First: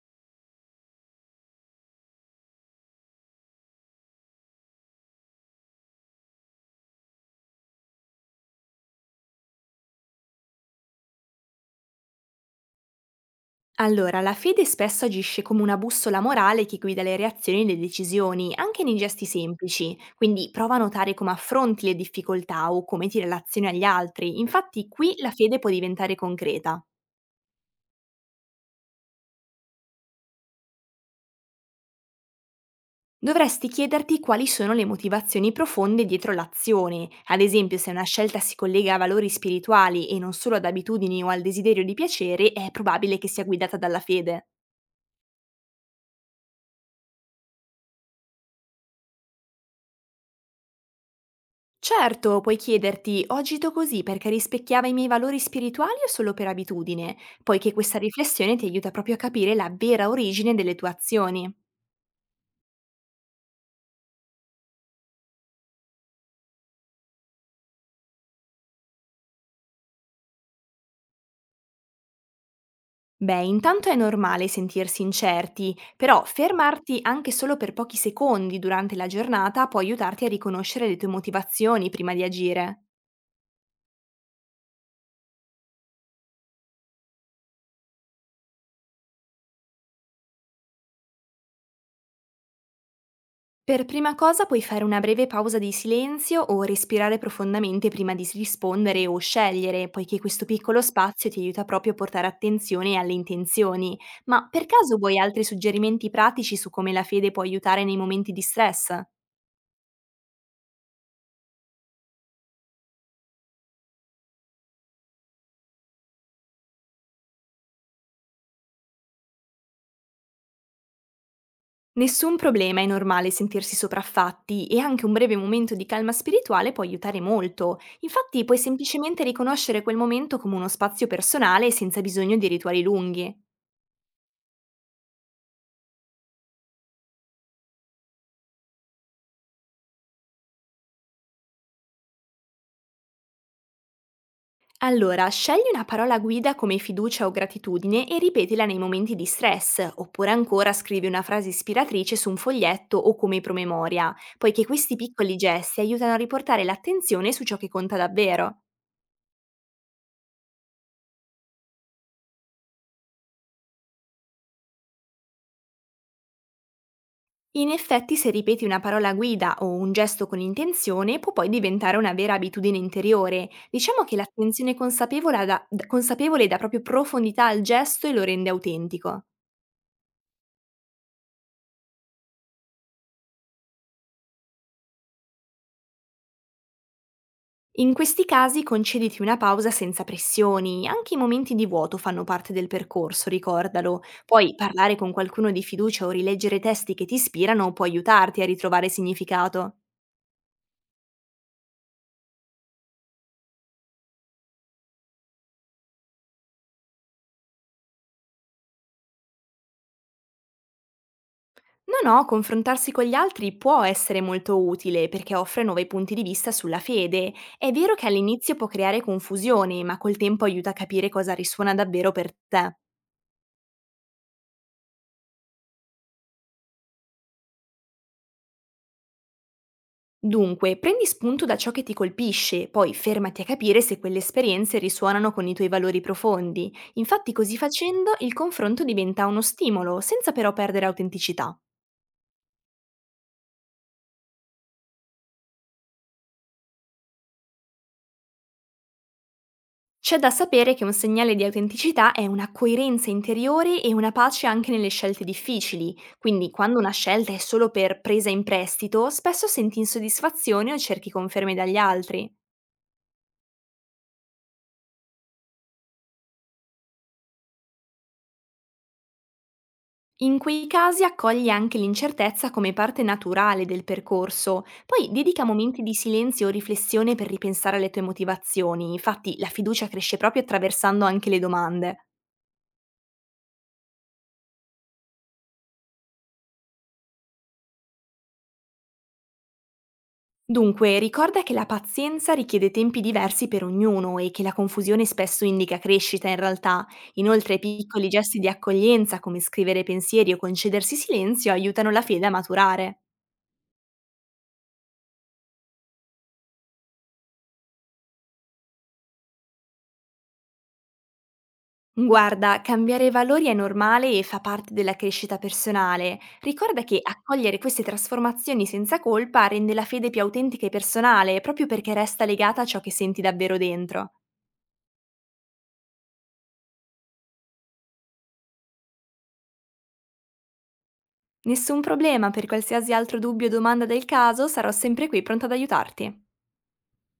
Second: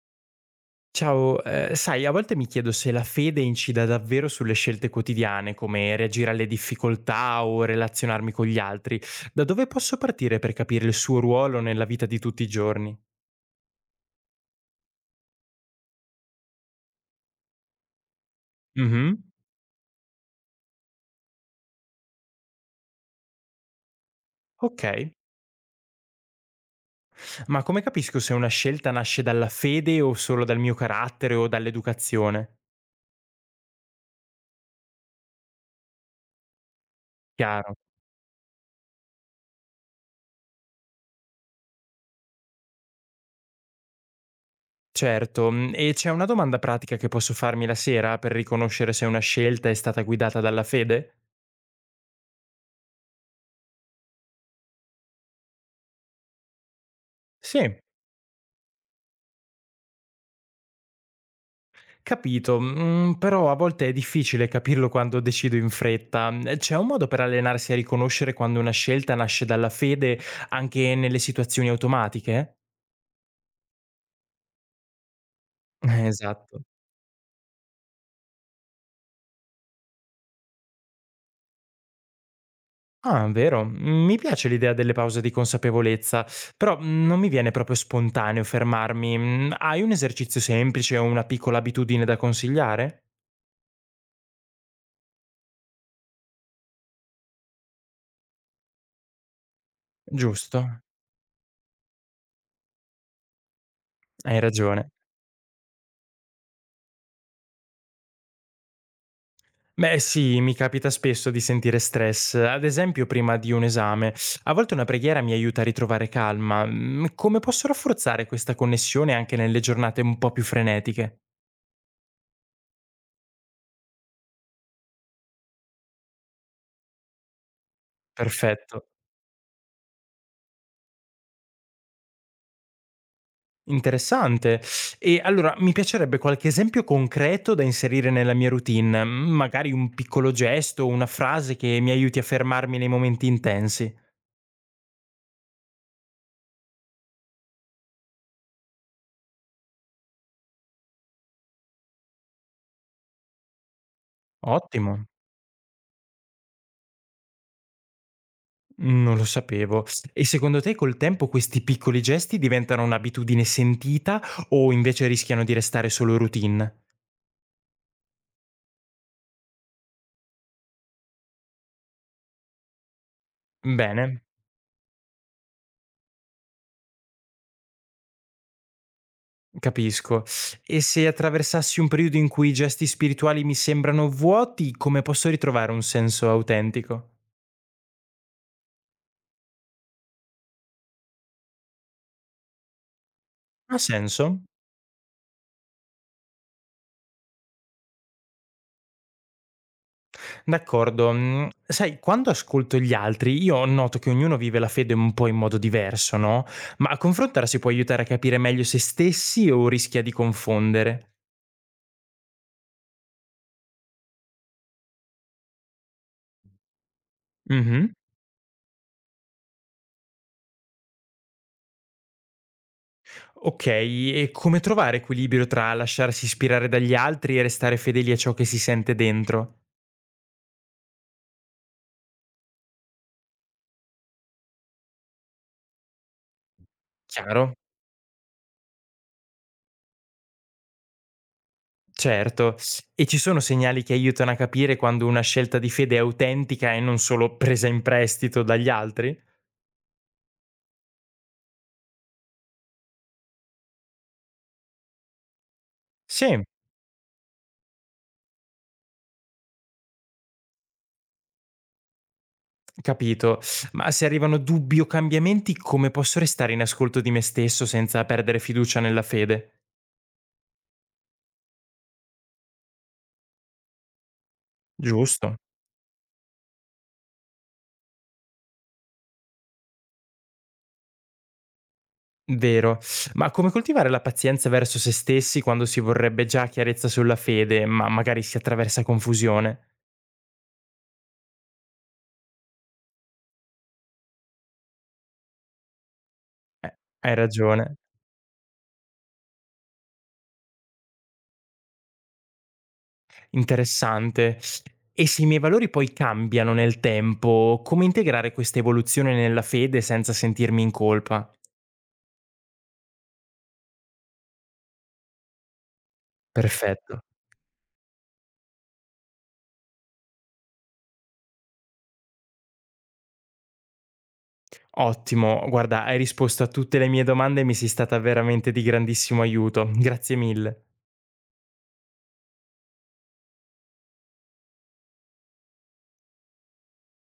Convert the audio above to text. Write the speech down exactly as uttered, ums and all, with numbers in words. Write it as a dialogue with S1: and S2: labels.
S1: Ciao, ehm, sai, a volte mi chiedo se la fede incida davvero sulle scelte quotidiane, come reagire alle difficoltà o relazionarmi con gli altri. Da dove posso partire per capire il suo ruolo nella vita di tutti i giorni?
S2: Allora, la fede spesso agisce come una bussola morale che guida le reazioni e le decisioni, anche nei
S1: Mh-mh.
S2: gesti semplici, quindi prova a notare come affronti le difficoltà o come ti relazioni agli altri, infatti
S1: Okay,
S2: qui la fede può diventare concreta.
S1: ma come capisco se una scelta nasce dalla fede o solo dal mio carattere o dall'educazione?
S2: Dovresti chiederti quali sono le motivazioni profonde dietro l'azione, ad
S1: Chiaro.
S2: esempio se una scelta si collega a valori spirituali e non solo ad abitudini o al desiderio di piacere, è probabile che sia guidata dalla fede.
S1: Certo, mhmm, e c'è una domanda pratica che posso farmi la sera per riconoscere se una scelta è stata guidata dalla fede?
S2: Certo, puoi chiederti, ho agito così perché rispecchiava i miei valori spirituali o solo per abitudine?
S1: Sì.
S2: Poiché questa riflessione ti aiuta proprio a capire la vera origine delle tue azioni.
S1: Capito, mhmm, però a volte è difficile capirlo quando decido in fretta. Mhmm, C'è un modo per allenarsi a riconoscere quando una scelta nasce dalla fede anche nelle situazioni automatiche?
S2: Beh, intanto è normale sentirsi incerti,
S1: Eh,
S2: però
S1: esatto.
S2: fermarti anche solo per pochi secondi durante la giornata può aiutarti a riconoscere le tue motivazioni prima di agire.
S1: Ah, vero. Mi piace l'idea delle pause di consapevolezza, però mm, non mi viene proprio spontaneo fermarmi. Mhmm, Hai un esercizio semplice o una piccola abitudine da consigliare?
S2: Per prima cosa puoi fare una breve pausa di silenzio o respirare profondamente prima di rispondere o scegliere, poiché questo
S1: Giusto,
S2: piccolo spazio ti aiuta proprio a portare attenzione alle intenzioni.
S1: hai
S2: Ma per
S1: ragione.
S2: caso vuoi altri suggerimenti pratici su come la fede può aiutare nei momenti di stress?
S1: Beh, sì, mi capita spesso di sentire stress, ad esempio prima di un esame. A volte una preghiera mi aiuta a ritrovare calma. Mm, Come posso rafforzare questa connessione anche nelle giornate un po' più frenetiche?
S2: Nessun problema, è normale sentirsi sopraffatti e anche un breve momento di calma spirituale può aiutare molto. Infatti puoi
S1: Perfetto,
S2: semplicemente riconoscere quel momento come uno spazio personale senza bisogno di rituali lunghi.
S1: interessante. E allora mi piacerebbe qualche esempio concreto da inserire nella mia routine, mm, magari un piccolo gesto, una frase che mi aiuti a fermarmi nei momenti intensi.
S2: Allora, scegli una parola guida come fiducia o gratitudine e ripetila nei momenti di stress, oppure ancora scrivi una frase ispiratrice su un foglietto o come promemoria, poiché questi
S1: Ottimo.
S2: piccoli gesti aiutano a riportare l'attenzione su ciò che conta davvero.
S1: Mhmm, Non lo sapevo. E secondo te col tempo questi piccoli gesti diventano un'abitudine sentita o invece rischiano di restare solo routine?
S2: In effetti, se ripeti una parola guida o un gesto con intenzione, può poi diventare una vera abitudine interiore. Diciamo che
S1: Bene,
S2: l'attenzione consapevole dà, consapevole dà proprio profondità al gesto e lo rende autentico.
S1: capisco. E se attraversassi un periodo in cui i gesti spirituali mi sembrano vuoti, come posso ritrovare un senso autentico?
S2: In questi casi concediti una pausa senza pressioni, anche i momenti di vuoto fanno parte del percorso,
S1: Ha
S2: ricordalo.
S1: senso?
S2: Poi parlare con qualcuno di fiducia o rileggere testi che ti ispirano può aiutarti a ritrovare significato.
S1: D'accordo. Mhmm, Sai, quando ascolto gli altri io noto che ognuno vive la fede un po' in modo diverso, no, ma a confrontarsi può aiutare a capire meglio se stessi o rischia di confondere?
S2: No, no, confrontarsi con gli altri può essere molto utile perché offre nuovi punti di vista sulla fede. È
S1: Mh-mh.
S2: vero che all'inizio può creare confusione, ma col tempo aiuta a capire cosa risuona davvero per te.
S1: Ok, e come trovare equilibrio tra lasciarsi ispirare dagli altri e restare fedeli a ciò che si sente dentro?
S2: Dunque, prendi spunto da ciò che ti colpisce, poi fermati a capire se quelle esperienze risuonano con i tuoi valori profondi. Infatti,
S1: Chiaro?
S2: così facendo, il confronto diventa uno stimolo, senza però perdere autenticità.
S1: Certo. E ci sono segnali che aiutano a capire quando una scelta di fede è autentica e non solo presa in prestito dagli altri?
S2: C'è da sapere che un segnale di autenticità è una coerenza interiore e una pace anche nelle scelte difficili,
S1: Sì,
S2: quindi quando una scelta è solo per presa in prestito, spesso senti insoddisfazione o cerchi conferme dagli altri.
S1: capito. Ma se arrivano dubbi o cambiamenti, come posso restare in ascolto di me stesso senza perdere fiducia nella fede?
S2: In quei casi accogli anche l'incertezza come parte naturale del percorso, poi
S1: Giusto.
S2: dedica momenti di silenzio o riflessione per ripensare alle tue motivazioni, infatti la fiducia cresce proprio attraversando anche le domande.
S1: Vero. Ma come coltivare la pazienza verso se stessi quando si vorrebbe già chiarezza sulla fede, ma magari si attraversa confusione?
S2: Dunque ricorda che la pazienza richiede tempi diversi per ognuno e che la confusione spesso indica crescita in
S1: Eh,
S2: realtà,
S1: hai
S2: inoltre
S1: ragione.
S2: piccoli gesti di accoglienza come scrivere pensieri o concedersi silenzio aiutano la fede a maturare.
S1: Interessante. E se i miei valori poi cambiano nel tempo, come integrare questa evoluzione nella fede senza sentirmi in colpa?
S2: Guarda, cambiare valori è normale e fa parte della crescita personale. Ricorda che
S1: Perfetto.
S2: accogliere queste trasformazioni senza colpa rende la fede più autentica e personale, proprio perché resta legata a ciò che senti davvero dentro.
S1: Ottimo. Guarda, hai risposto a tutte le mie domande e mi sei stata veramente di grandissimo aiuto. Grazie mille.
S2: Nessun problema, per qualsiasi altro dubbio o domanda del caso sarò sempre qui pronta ad aiutarti.